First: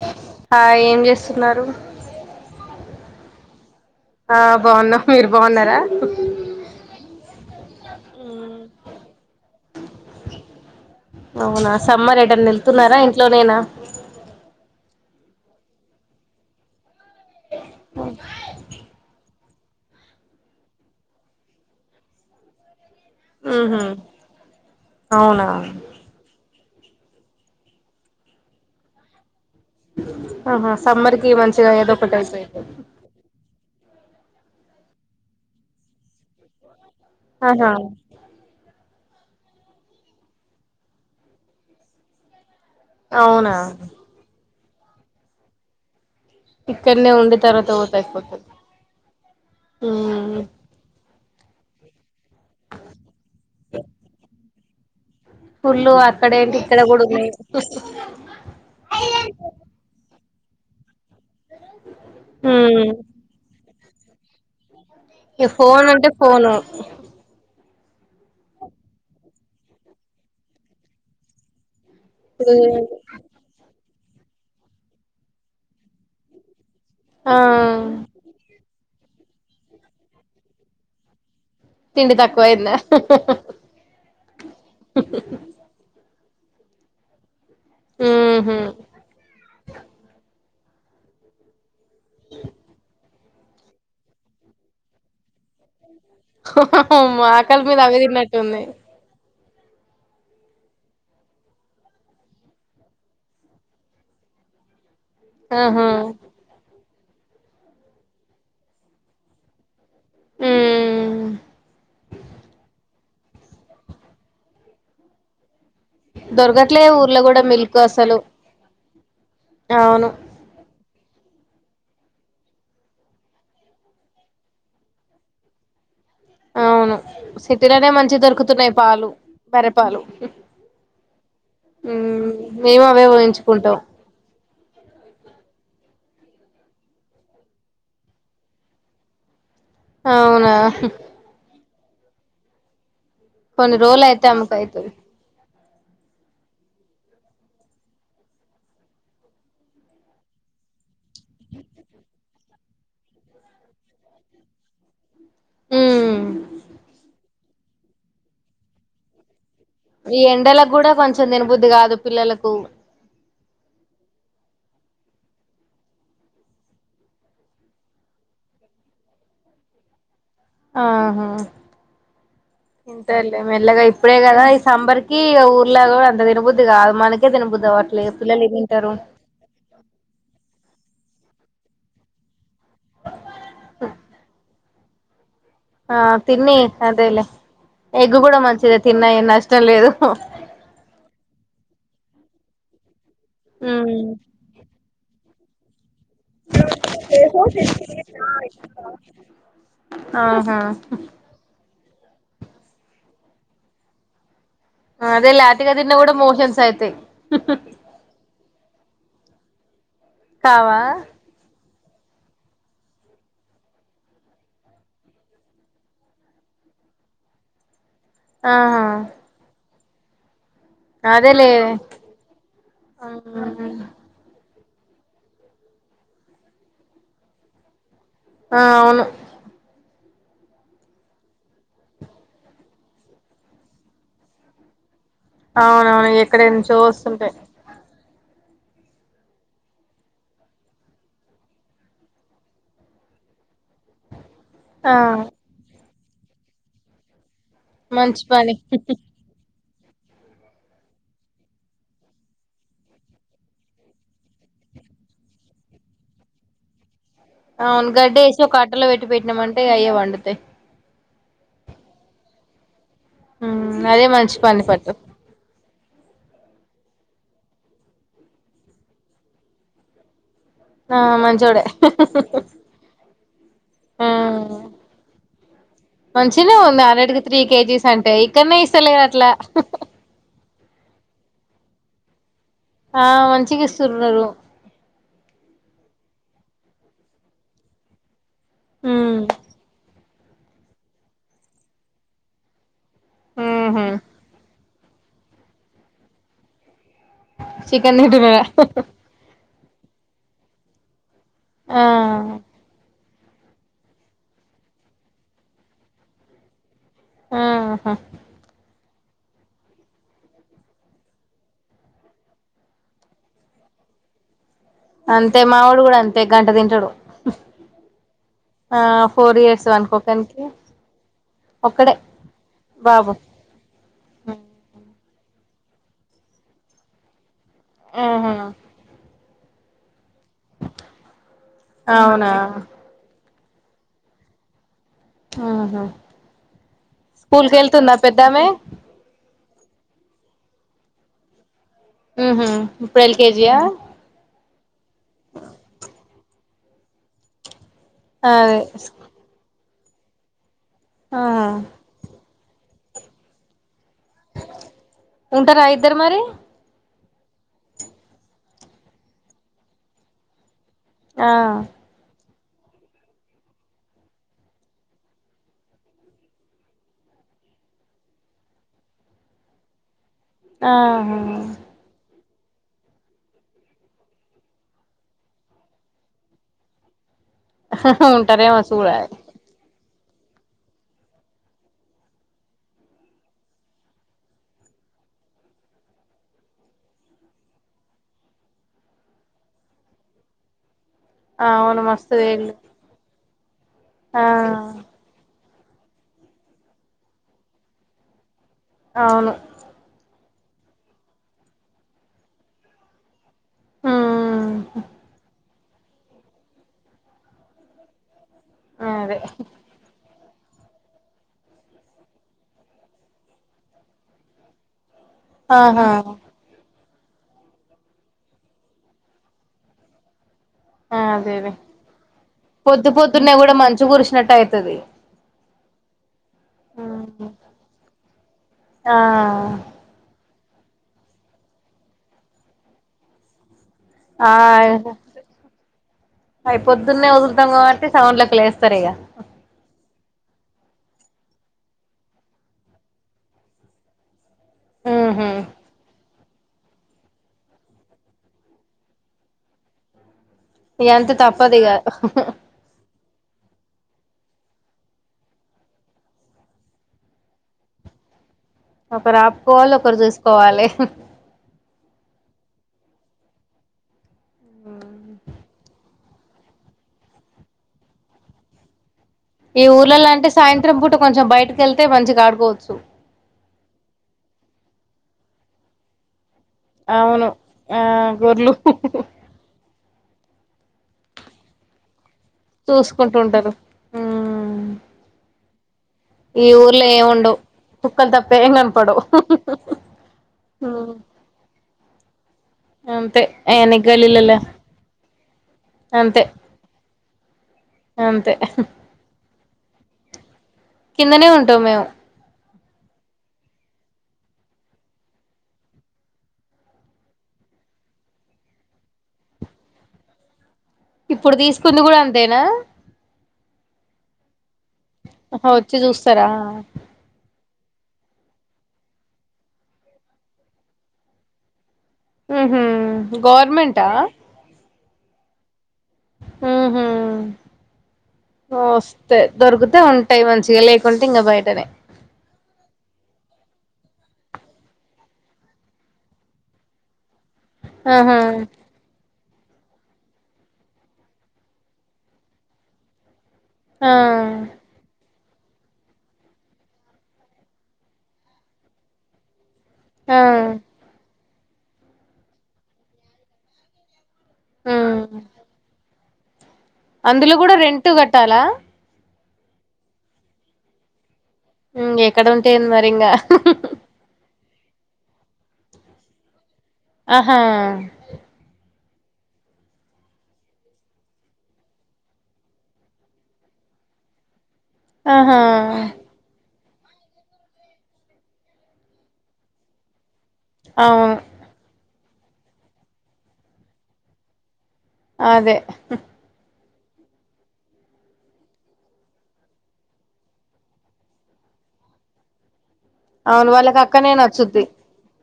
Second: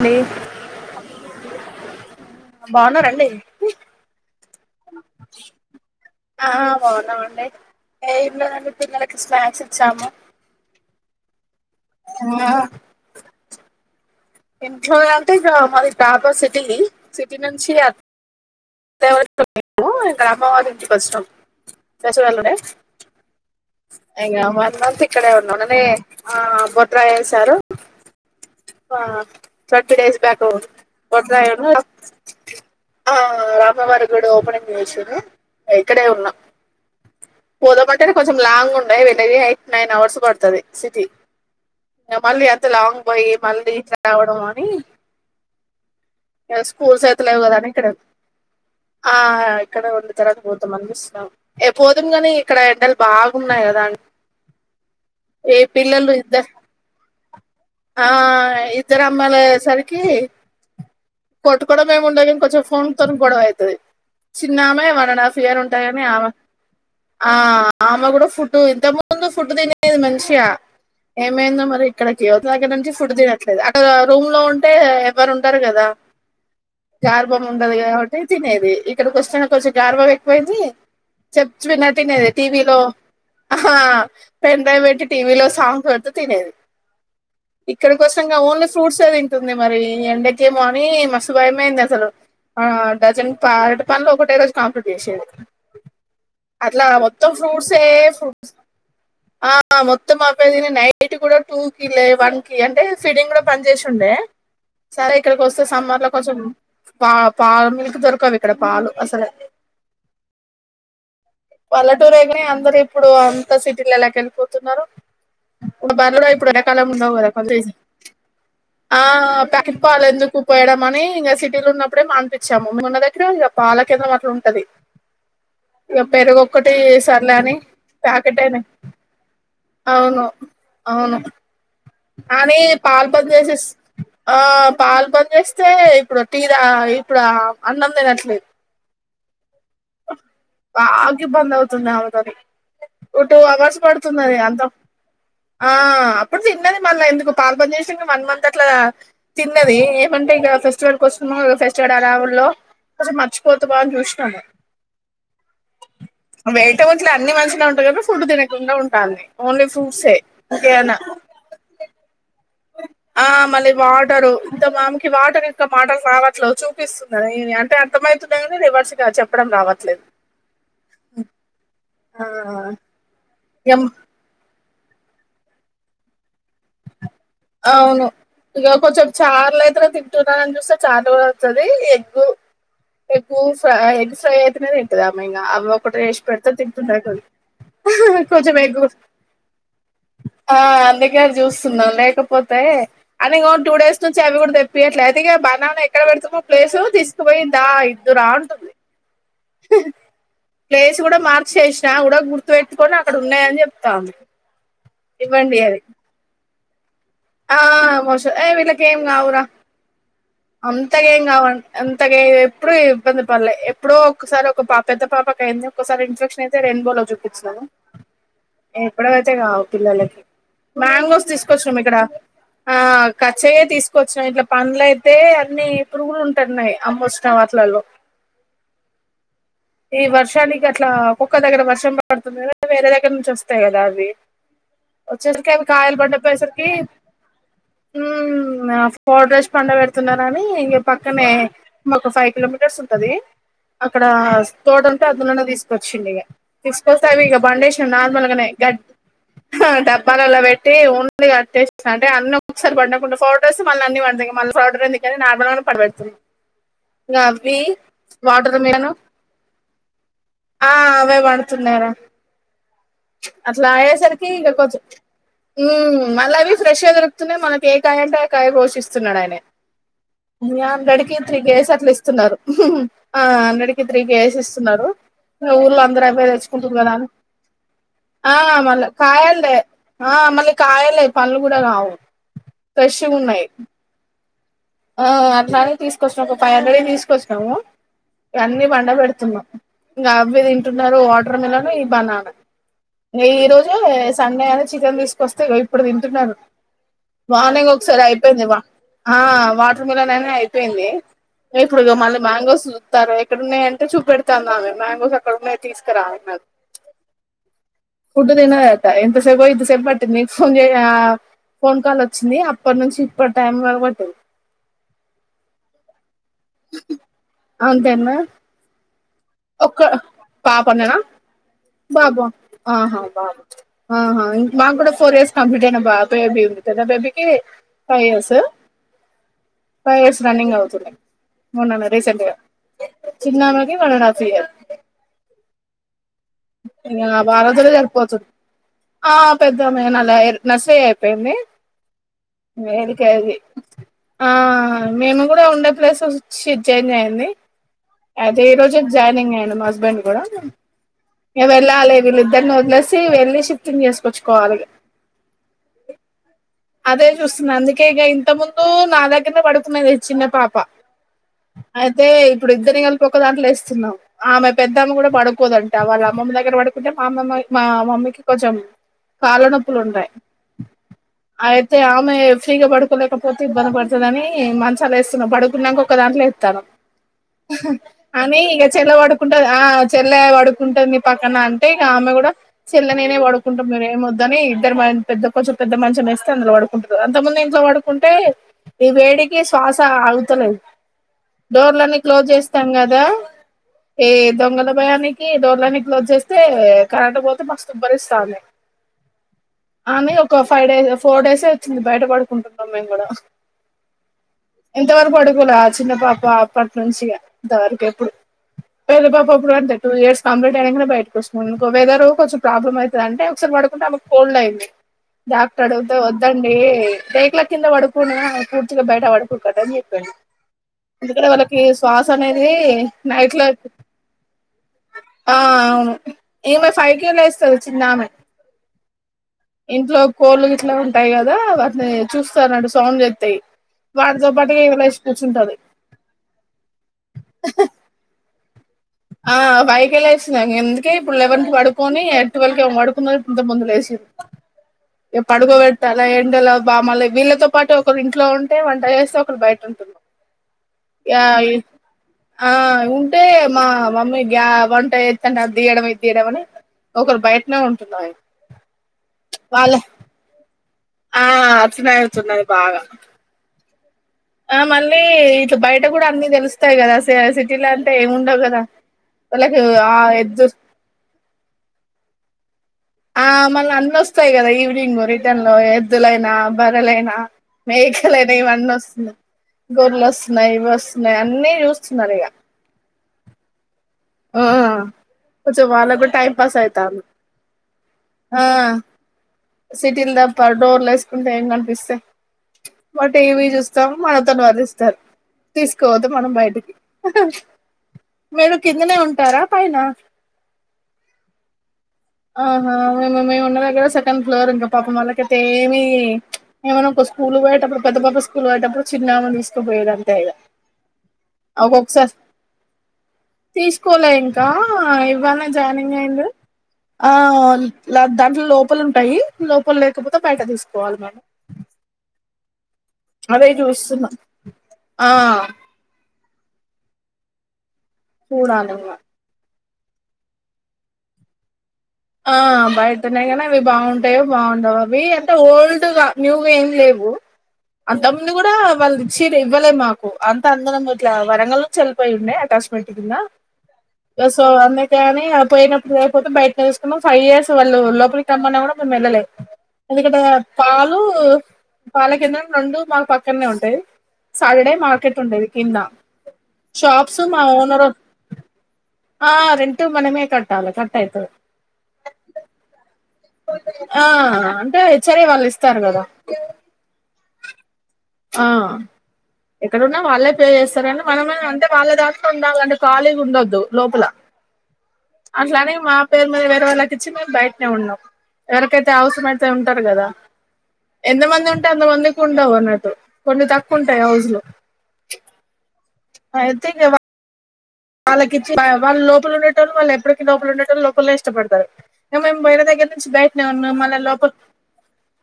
అండి హాయ్ ఏం చేస్తున్నారు బాగున్నారండి ఆ బాగున్నాం మీరు బాగున్నారా ఆ బాగున్నామండి ఏం లేదండి పిల్లలకి స్నాక్స్ ఇచ్చాము హాలో సమ్మర్ ఎటన్న వెళ్తున్నారా ఇంట్లో నేనా ఇంట్లో అంటే ఇగ మాది క్యాపాసిటీ అండి సిటీ నుంచి ఆ ఇగా అమ్మ వాళ్ళ ఇంటికి వచ్చినం చేసు వాళ్ళునే ఉహు ఇక వన్ మంత్ ఇక్కడే అవునా ఉన్నాం నిన్ననే ఆ బో ట్రై సారు ఆ థర్టీ డేస్ బ్యాక్ ఆహా సమ్మర్ కి బొడ్రాయి మంచిగా ఉన్ను ఏదో ఒకటి అయిపోయింది ఆ అమ్మవారి గుడి ఓపెనింగ్ చేసిండ్రు ఇగ ఇక్కడే ఉన్నా ఆహా పోదమంటేనే కొంచెం లాంగ్ ఉన్ ఎయిటు నైన్ అవర్స్ బడుతుది సిటీ మళ్ లాంగ్ పోయి అవునా మళ్ళీ ఇట్లా రావడం మ్మ్ ఆ స్కూల్స్ ఇక్కడనే ఐతే ఉండి లేవు కదనీ తర్వాత ఇక్కడే పోతే అయిపోతది ఆ ఇక్కడే ఉండి ఉమ్ తర్వాత పోతమని అని చూస్తున్నాం ఏ పోతే పోనీ కాని ఇక్కడ ఎండలు బాగున్నాయి కదా అండి ఏ పుల్లులు పిల్లలు అక్కడ ఇద్దరు ఏంటి ఇక్కడ కూడా ఉన్నాయ్ ఆ ఇద్దరు అమ్మాయిలయ్యేసరికి కొట్టుకోవడం ఏం ఉండదు గాని కొంచెం ఉమ్ ఫోన్ తోనే గొడవ అయితది చిన్నామే వ వన్ అండ్ హఫ్ ఇగ ఇయర్ ఫోన్ ఉంటాయిని అంటే [unintelligible] ఫోను ఆ ఆమె కూడా ఫుడ్ ఇంత ముందు ఫుడ్ తినేది మంచిగా ఏమైందో మరి ఇక్కడ ఇప్పుడు ఇందాకట నుంచి ఫుడుదినట్లేదు అక్ రూమ్ లో ఉంటే ఎవరు ఉండరు కదా ఆ చార్బా ముందర కాబట్టి తినేది ఇక్కడికి వస్తున్నక కొంచం గారబం ఎక్కువైంది. చెప్ తిండి విన్నటినేద తక్కువ అయిందా టీవీలో ఆహా పెండ్రైవ్ పెట్టి టీవీలో సాంగ్ పెట్టు తినేది ఇక్కడి కోసంగా ఉహు ఓన్లీ ఫ్రూట్స్ ఏ తింటుంది మరి ఎండకి ఇంకేమో అని మస్తు భయమైంది అసలు ఆ డజన్ ప అరటిపండ్లు ఒకటే రోజు కాంప్లీట్ చేసేడు. మరి ఆకలి మీద అవే తిన్నట్టు ఫ్రూట్స్ ఉన్నయ్. ఆ మొత్తం అవే తిని నైట్ కూడా టూ కిలే వన్ కి అంటే ఫీడింగ్లో పని చేసుండే సరే ఇక్కడికి వస్తే ఆహా సమ్మర్ లో కొంచెం పా పాలు మిల్క్ దొరకవు ఇక్కడ పాలు అసలు ఊమ్మ్ పల్లెటూరు అనగానే అందరు ఇప్పుడు అంత సిటీలలోకి వెళ్ళిపోతున్నారు. ఇప్పుడు బర్రెలు ఇప్పుడు దొరకట్లే ఎండకాలం ఉండవు ఊర్లో కదా కూడా [unintelligible] మిల్క్ అసలు ఆ ప్యాకెట్ ట్ పాలు అవును ఎందుకు పోయడం అని ఇంకా సి పిల్ల ఉన్నప్పుడే మానిపించాము ఉన్న దగ్గర ఇక పాలకేద్రం అట్లా ఉంటది ఎప్పు పెరుగొక్కటి అవును సర్లే అని సిటీలోనే మంచి ప్యాకెట్ేని దొరుకుతున్నాయి పాలు బర్రెపాలు అవును అవును ఉమ్ ఆమె మేము అవే పాాల పని చేసేస్ పోయించుకుంటాం ఆ పాలపాలని చేస్త అంతే ఇప్పుడు టీ తా ఇప్పుడు అన్నంతినట్లేదు అవునా బాగ ఇబ్బంది అవుతూ నవ్వతది ఓ టూ కొన్ని అవర్స్ రోజులు పడుతుంది అయితే అది అంత అమ్మకైతది ఆ అప్పుడు తిన్నది మళ్ళ ఎందుకు పాల్పని చేసి వన్ మంత్ అట్లా తిన్నది ఏమంటే ఇక ఫెస్టివల్ కోసం ఉందికదా ఫెస్టివల్ హడావుడిలో అసలు మర్చిపోతావా అని చూసినాను ఉమ్ వేటవుంచిలో అన్ని మంచి లా ఉంట కదా ఫుడ్ తినకుండా ఉండాలి ఈ ఎండలకు కూడా కొంచెం దినబుద్ది కాదు పిల్లలకు ఆ మళ్ళీ వాటరు అంత మామెకి వాటర్ ఇకా మాటలు రావట్లేదు చూపిస్తుంది అంటే అర్థమవుతున్నాయి కానీ రివర్స్ గా చెప్పడం రావట్లేదు ఆహా ఆ తింటారులే ఎం మెల్లగా ఇప్పుడే కదా సంబరికి ఊర్ల కూడా అంత తినబుద్ది కాదు మన అవును ఇగ కొంచెం చార్ల అయితేనే తింటున్నారని చూస్తే చార్లు కూడా వస్తది ఎగ్గు ఎగు ఫ ఎగ్ ఫ్రై అయితేనె తి ఇదాం అ ఆ ఒకటి వేసి పెడితే తిని తింటన్నా కొ అదేలే ఎగ్ కూడా కొంచం మంచిదే ఎగ్గు తిన్నా ఏం నష్టం లేదు అందుకని చూస్తున్నాం లేకపో పోతే అని టూ డేస్ ఉమ్ నుంచి అవి కూడా తెప్పియట్లే అతిగా బనాన ఎక్కడ పెడుతమొ ప్లేసు తీసుకుపోయి దా ఇద్దురా అంటుంది ఆహా ప్లేస్ కూడా మార్చేసినా కూడా గుర్తు పెట్టుకొని అక్కడ ఉన్నాయని చెప్తాంది అదేలే ఇవ్వండి అతిగా అని తిన్నా కూడా మోషన్స్ ఆయి తయ్ ఆ మొష ఏ విల కేేం కావురా కావా అంతగా ఏం కావు అంతగా ఎప్పుడూ ఇబ్బంది పడలే ఎప్పుడో ఒకసారి ఒక పా పెద్ద పాపకి అయింది ఒకసారి ఇన్ఫెక్షన్ అయితే రెయిన్బో లో చోపిచ్చినాము. ఆహా ఇప్పుడకైతే కావు పిల్లలకి మ్యాంగోస్ అదేలే తీసుకొచ్చినం ఇక్కడ ఆ కచ్చయే తీసుకొచ్చిన ఇట్లా పండ్ల అయితే అన్ని పురుగులు ఉంటన్నాయి అమ్మోచ్చిన వాటిలల్లో ఆ అవును ఈ వర్షానికి అట్లా ఒక్కొక్క దగ్గర వర్షం పడుతుంది క వేరే దగ్గర నుంచి వస్తాయి కదా అవి వచ్చేసరికి అవి కాయలు పండపోయేసరికి టె ఆ పౌడర్ రేసి పండబెడుతున్నారని ఈ పక్కనే మా ఫైవ్ కిలోమీటర్స్ ఉంటది అక్కడ ఆ తోడుంటే అదున్న తీసుకొచ్చ చ్చిడిఘ తీసుకోస్తాం ఇగా ఫౌండేషన్ మంచి నార్మల్గానే పని గట్ హూ డబ్బాలలో పెట్టి ఉండగాట్టే అంటే అన్నీ ఒకసారి పడినపడు ఫోర్డేస్ మళ్ళ అన్ని పడుతా మళ్ళీ ఫోర్డర్ంది కానీ నార్మల్ గా పడిబడుతుంది అవును గడ్డేసి ఒక అట్టలో పెట్టి పెట్టినామంటే అయ్యే పండుతాయి ఆ అవే పడుతున్నరా ప్చ్ అట్లా ఉమ్ అయ అదే సరికి మంచి ఇక పని కొంచం పట్టు ఉ మళ్ళవి ఫ్రెష్ గా దొరుకుతున్నాయి మనకి ఏకాయ అంటే ఆ కాయ కోషిస్తున్నాడు ఆయన ఆ అందడికి త్రీ మంచోడే కేజస్ అట్లా ఇస్తున్నారు ఆ హండ్రెడ్కి త్రీ కేజెస్ ఆ ఇస్తున్నారు మన ఊర్లో అందరు అవే మంచినే ఉంది తెచ్చుకొంటున్నారు హండ్రెడ్కి త్రీ కేజీస్ అంటే ఆ ఇక్కడనే మల్లా ఇస్తలేరు అట్లా కాయాల్దె ఆ మళీ కాయలె పళ్ళు కూడా రావు ఆ మంచిగా ఇస్తున్నారు ఆ అట్లానే తీసుకొచ్చిన ఒక ఫైవ్ హండ్రెడ్ హే తీసుకొచ్చాము ఇవన్నీ పండ ఉమ్ పెడుతున్నాం ఇంకా అవి తింటున్నారు వాటర్ మిలన్ ఈ బనానా ఈ రోజు ఉహు సండే అని చికెన్ తీసుకొస్తే ఇప్పుడు తింటున్నారు మార్నింగ్ చికెన్ ఒకసారి తింటున్నారా అయిపోయింది బ ఆ వాటర్ మిలన్ అనే అయిపోయింది ఇప్పుడు ఆ ఇగా మల్ల మ్యాంగోసు ారు ఎక్కడున్నాయి అంటే చూపెడతానను మ్యాంగోస్ అక్కడన్నాయి తీసుకురా నాకు ఆహా ఫుడ్డు తినయా ఎంతసేపు ఇంత సేపు పట్టింది ఫోన్ చే ఫోన్ కాల్ వచ్చింది అప్పటి నుంచి ఇప్పటి టైం వరక్ పట్టింది అంతే మావడు కూడా అంత అంతేన్న ఆ ఫోర్ ఇయర్స్ ఒక అనుకోకనికి పాపన్నానా ఒక్కడే బాబా హా బాబు ఆహా మాకు కూడా ఫోర్ ఇయర్స్ కంప్లీట్ అయిన బాబేబ బి పెద్ద బేబీ కి ఫైవ్ ఇయర్స్ ఆహా ఫైవ్ ఇయర్స్ రనింగ్ అవుతున్నాయి మొన్ననే అవునా రీసెంట్గా చిన్నామకి వన్ అండ్ ఆఫ్ ఇయర్ ఆహా ఆ స్కూల్ కి బాగారోజులైతుర్రూ వెళ్తుందా పోతుర్రు పెద్దామె పెద్దమ ఏనా లాయర్ నర్సింగ్ అయిపోయింది హ్మ్మ్ ఇప్పుడు L K LKG G yeah ఆ మేము కూడా ఉండే ప్లేసెస్ శి చేంజ్ ఐంది అదే ఈ రోజే జానింగ్ను అయింది మా బెండ్ కూడా ఆ ఇవాళ [unintelligible] నన్ను వదిలేసి వెళ్ళేసి ఉంటారా ఇద్దరు మరి అదే చూస్తున్నా అందుకే ఇగ ఇంత ముందు నా దగ్గర్నే పడుకునేది చిన్న పాప ఆ అయితే ఇప్పుడు ఇద్దరి కలిపు ఒక దాంట్లో వేస్తున్నాం ఆమె పెద్దమే కూడా పడుకోదండి వాళ్ళ అమ్మమ్మ దగ్గర పడుకుంటే మా అమ్మ మా మమ్మీకి కొంచెం కాల్లనోప్పులు ఉండే ఆహా ఫ్రీగా పడుకోలేకపోతే ఇబ్బంది పడుతదని మంచాలు వేస్తున్నా పడుకున్నాక ఒక దాంట్లో ఎతాన్నం ఆమె ఉంటారేమో ఇగ చేర్లా చూడాలి పడుకుంటది ఆ చెల్లే వడు డుకుంటుంది పక్కన అంటే ఇగ అంటే ఆమె కూడా చెల్ల నేనే పడుకుంటాం మీరు ఏమ వద్దని ఇద్దరు మ పెద్ద కొంచెం పెద్ద మంచం వేస్తే అందులో పడుకుంటారు అంత ముందు ఇంట్లో పడుకుంటే ఈ వేడికి శ్వాస ఆగుతలేదు. అవును డోర్లన్నీ మస్తు క్లోజ్ ఏళ్ళు చేస్తాం కదా ఏ ఆ దొంగల భయానికి డోర్లన్నన్ని క్లోజ్ చేస్తే కరంట్ పోతే మస్తు ఉబ్బరిస్తాంది అవును అని ఒక ఫైవ్ డేస్ ఫోర్ డేస్ ఐతుంది బయట పడుకుంటున్నాం మేము కూడా ఉమ్ ఇంత వరకు పడుకోలే చిన్న పాప అప్పటి నుంచి ఇంతవరకు ఎప్పుడు వేద అదే పాప అప్పుడు పంటది పీరియస్ కంప్లీట్ అయినాక బయటకు వస్తం ఇంక అపుడు కొంచెం ప్రబ్ల అవుతు అంటే ఒకసారి పడుకుంటేకు కోల్డ్ అయింది. డాక్టర్ ఆహా అడుగుతే వద్దండి రేక్ల కింద పడుకునే ఆమె పూర్తిగా బయట వడుకోవద్ధని చెప్పిండు ఆ ఎందుకంటే అదేది వాళ్ళకి శ్వాస అనేది పొద్దు నైట్ పొద్దున్న కూడా లో మంచు కురిసినట్టు ఐతది ఆ అవును ఏమ ఫైవ్ కే లేస్తది చిన్నమే ఆ ఇంట్లో కోళ్ళ గిట్ అట్లా ఉంటాయి కదా వాటిని చూస్తా అన్నటు సౌండ్ ఎస్తాయి ఆ అవి పొద్దున్నే వదులుతాం కాబట్టి సౌండ్ల కి లేస్తాం సారీగ ఆ ఫైకే లేసింనా ఎందుకే ఇప్పుడు లెవెన్ కి పడుకొని ట్వెల్వకి ఎమో పడుకుంది ఇంతకు ముందు లేసింది ఏ ఉహు పడుకోబటలే గుండల బామలు వీళ్ళతో పాటు ఒకరు ఇంట్లో ఉంటే వంట చేస్తే ఒకరు బయట ఉంటురు ఎంత తప్పదిగా తే మా మమ్మీ గ్యా వంట చేతన్ టె అది తీయడం ఇది తీయడంమని ఒకరు బయటనే ఉంటున్నా ఒకరు అప్పుకోవాలె ఒకరు చూసుకోవాలే ఆ అచ్చనాయతున్నది బాగా ఆ మళ్ళీ ఇటు బయట కూడా అన్ని తెలుస్తాయి కదా సిటీలో అంటే ఏమిండవు కదా వాళ్ళకి ఈ ఆ ఊర్లలో అంటే ఎద్దు సాయంత్రం పూట కొంచెం బయటకి వెళ్తే మంచిగా ఆడుకోవచ్చు ఆ మళ్ళీ అన్నీ వస్తాయి కదా ఈవినింగ్ రిటర్న్ లో ఎద్దులైనా బరలైనా అవును ఆ మేకలైనా ఇవన్నీ గొర్లు వస్తుంది గొరలు వస్తు స్తున్నాయి ఇవి వస్తున్నాయి అన్నీ చూస్తున్నారు ఇక చూసుకుంటు ఉంటారు ఆ కొంచం వాళ్ళ ఈ ఊరిలో ఏం ఉండవు కుక్కలు తప్ప ఏం కనపడవు సిటీల్ దప్ప డోర్ లైస్కుం పిస్తే అంతే టివీ అయన్ని చూస్తాం గల్లీలలా మనతోని వదిస్తారు తీసుకోవద్ అంతే మనం బయటికి అంతే మీరు కిందనే ఉంటారా పైన కిందనే ఉంటాం మేము ఆహా మే మేము ఉన్నా దగ్గర సెకండ్ ఫ్లోర్ ఇంకా పాపం మళ్ళక అయితే ఏమి ఏమన్నా ఒక స్కూల్ పోయేటప్పుడు పెద్ద పాప స్కూల్ పోయేటప్పుడు చిన్నమెని తీసుకుపోయేది అంతే ఇగ ఇప్పుడు తీసుకుంది కూడా ఒక్కొక్కసారి అంతేనా తీసుకోలే ఇంక ఆ ఇవ్వాల్నే ఆహా వచ్చి జాయినింగ్ అయిండు చూస్తారా ఆ దాంట్లో లోపలు ఉంటాయి లోపల లేకపోతే బయట తీసుకోవాలి మే ఉహు గవర్నమెంటా ఆ మ్మ్ హు చూడాలి ఇంగ. వోస్తే దొర్గు అ ఉంటయి మంచిగా లేకుంటే ఇంగ బయటనే ఆ బయటన్నాయి గని అవి బాగుంటాయో బాగుండవో అవి అంటే ఓల్డ్గా న్యూగా ఏం లేవు అంత ఆహా ముందు గుడ వాళ్ళు చీర ఇవ్వలే మాకు అంత అందరం ఇట్లా వరంగల్ నుంచి వెళ్లిపోయి ఉండే అటాచ్మెంట్ కింద ఆ బసో అమె కని ఆ పోయినప్పుడు లేపోతే బయటనే తీస ఫైవ్ ఇయర్స్ వాళ్ళు లోపలికన్నామ కూడా మేము వెళ్ళలే ఎందుకంటే ఆ పాలు పాలకింద రెండు మాకు పక్కనే ఉంటాయి సటర్డే మాార్కట్ ఉంటది కింద షాప్స్ అందులో మా గుడ ఓనర్ రెంటు కట్టాలా ఆ రెంటు మనమే కట్టాలే కట్ అయితది మ్ ఎక్కడ ఉంటే ఏంది మరి ఇంగా ఆ అంటే హెఆర్ఐ వాళ్ళు ఇస్తారు కదా ఆహా ఆ ఎక్కడున్నా వాళ్ళే పే చేస్తరు గని మనమ అంటే వాళ్ళ దాంట్లో ఉండాలని ఖాళీగా ఉండొద్దు లోపల ఆహా అట్లనీ మా పేరు మీద వేరే వాళ్ళ ఇచ్చిపోయి బయట్నే ఉన్నాం ఎవరికైతే అవసరంమయితే ఉంటారు కదా అవును ఎంత మంది ఉంటే అంత మంది ఉండేవన్నట్టు కొన్ని తక్కువ ఉంటయి హౌజులు అదే అహ్ [unintelligible] వాళ్ళకి ఇచ్చి వాళ్ళ లోపల ఉండేటోళ్ళు వాళ్ళ ఎప్పటికి లోపల ఉండేటోళ్ళు లోపలనే ఇష్టపడతరు ఇగ మేము బొయిన దగ్గర నుంచి బయటనే అవును ఉన్నాం వాళ్ళకి మళ్ళ అక్కనే లోపల నచ్చుద్ది.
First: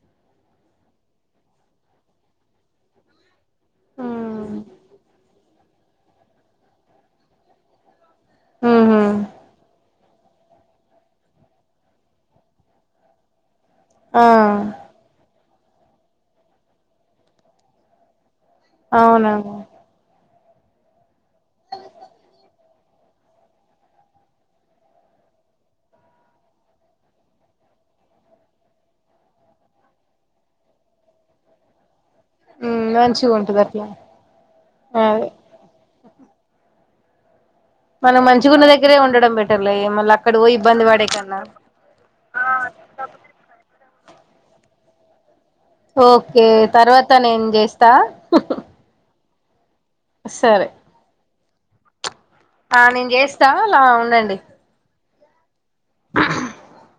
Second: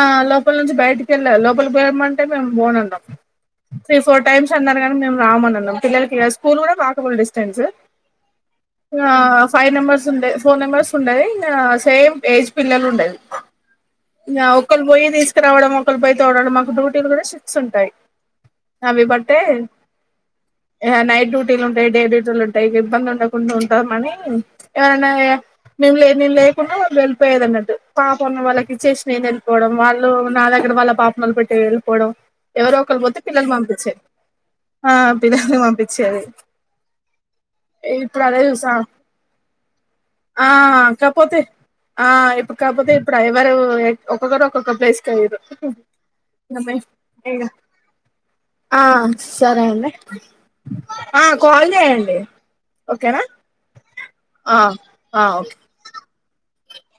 ఆ లోపల నుంచి బయటికి వెళ్ళాలి లోపలికి వెళ్మంటే మేము బోనన్నాం. త్రీ ఫోర్ టైమ్స్ ఉమ్ అన్నారు కానీ మేము రామన్నాం. పిల్లకి స్కూల్ కూడా వాకబుల్ డెక్టెన్స్. టెన్స్ ఉహు ఆ ఫైవ్ నెంబర్స్ తుండే ఫోన్ నెంబర్స్ ఉండయి ఆ సేమ్ ఏజ్ పిల్లలు ఉండె ఆ ఇగా ఒక్కలు వొయి తీసు రావడం ఒకరి పై తొలడం మాకు డూటీలు కూడా షిప్ట్స్ ఉంటాయి. అవి బట్టే అవునవును ఇహ నైట్ డ్యటీలు ఉంటాయి డె డ్యూ లుంటాయి ఇబ్బంది ఉండకుండా ఉంట మని ఎవరన్నా మేము నేను లేకుండా వెళ్ళిపోయదన్నట్టు పాప వాళ్ళకి ఇచ్చేసి నేను వెళ్ళిపోవడం వాళ్ళు నా దగ్గర వాళ్ళ పాప వాళ్ళ పెట్టి వెళ్ళి పోవడం ఎవరు ఉమ్ ఒకళ్రు పోతే మంచిగా పిల్లలు ఉంటది అట్లా పంపించేది ఆ అదే పిల్లల్ని పంపించేది. మనం ఇప్పుడు అదే మంచిగున్న చూస్తాన్నం దగ్గరే ఉండడం బెటర్లే మళ్ళీ అక్కడ ఆ పోయి ఇబ్బంది పడే కాకపోతే కన్నా ఆ ఇప్పు కాకపోతే ఇప్పుడు ఎవరు ఒక్కొక్కరు ఒక్కొక్క ప్లేస్కయిరు. ఓకే తర్వాత నేన్ చేస్తా సరేనండి సరే కాల్ చేయన్ ండి ఆ నేను చేస్తా అలా ఉండండి. ఆ ఆ ఓకే హ్మ్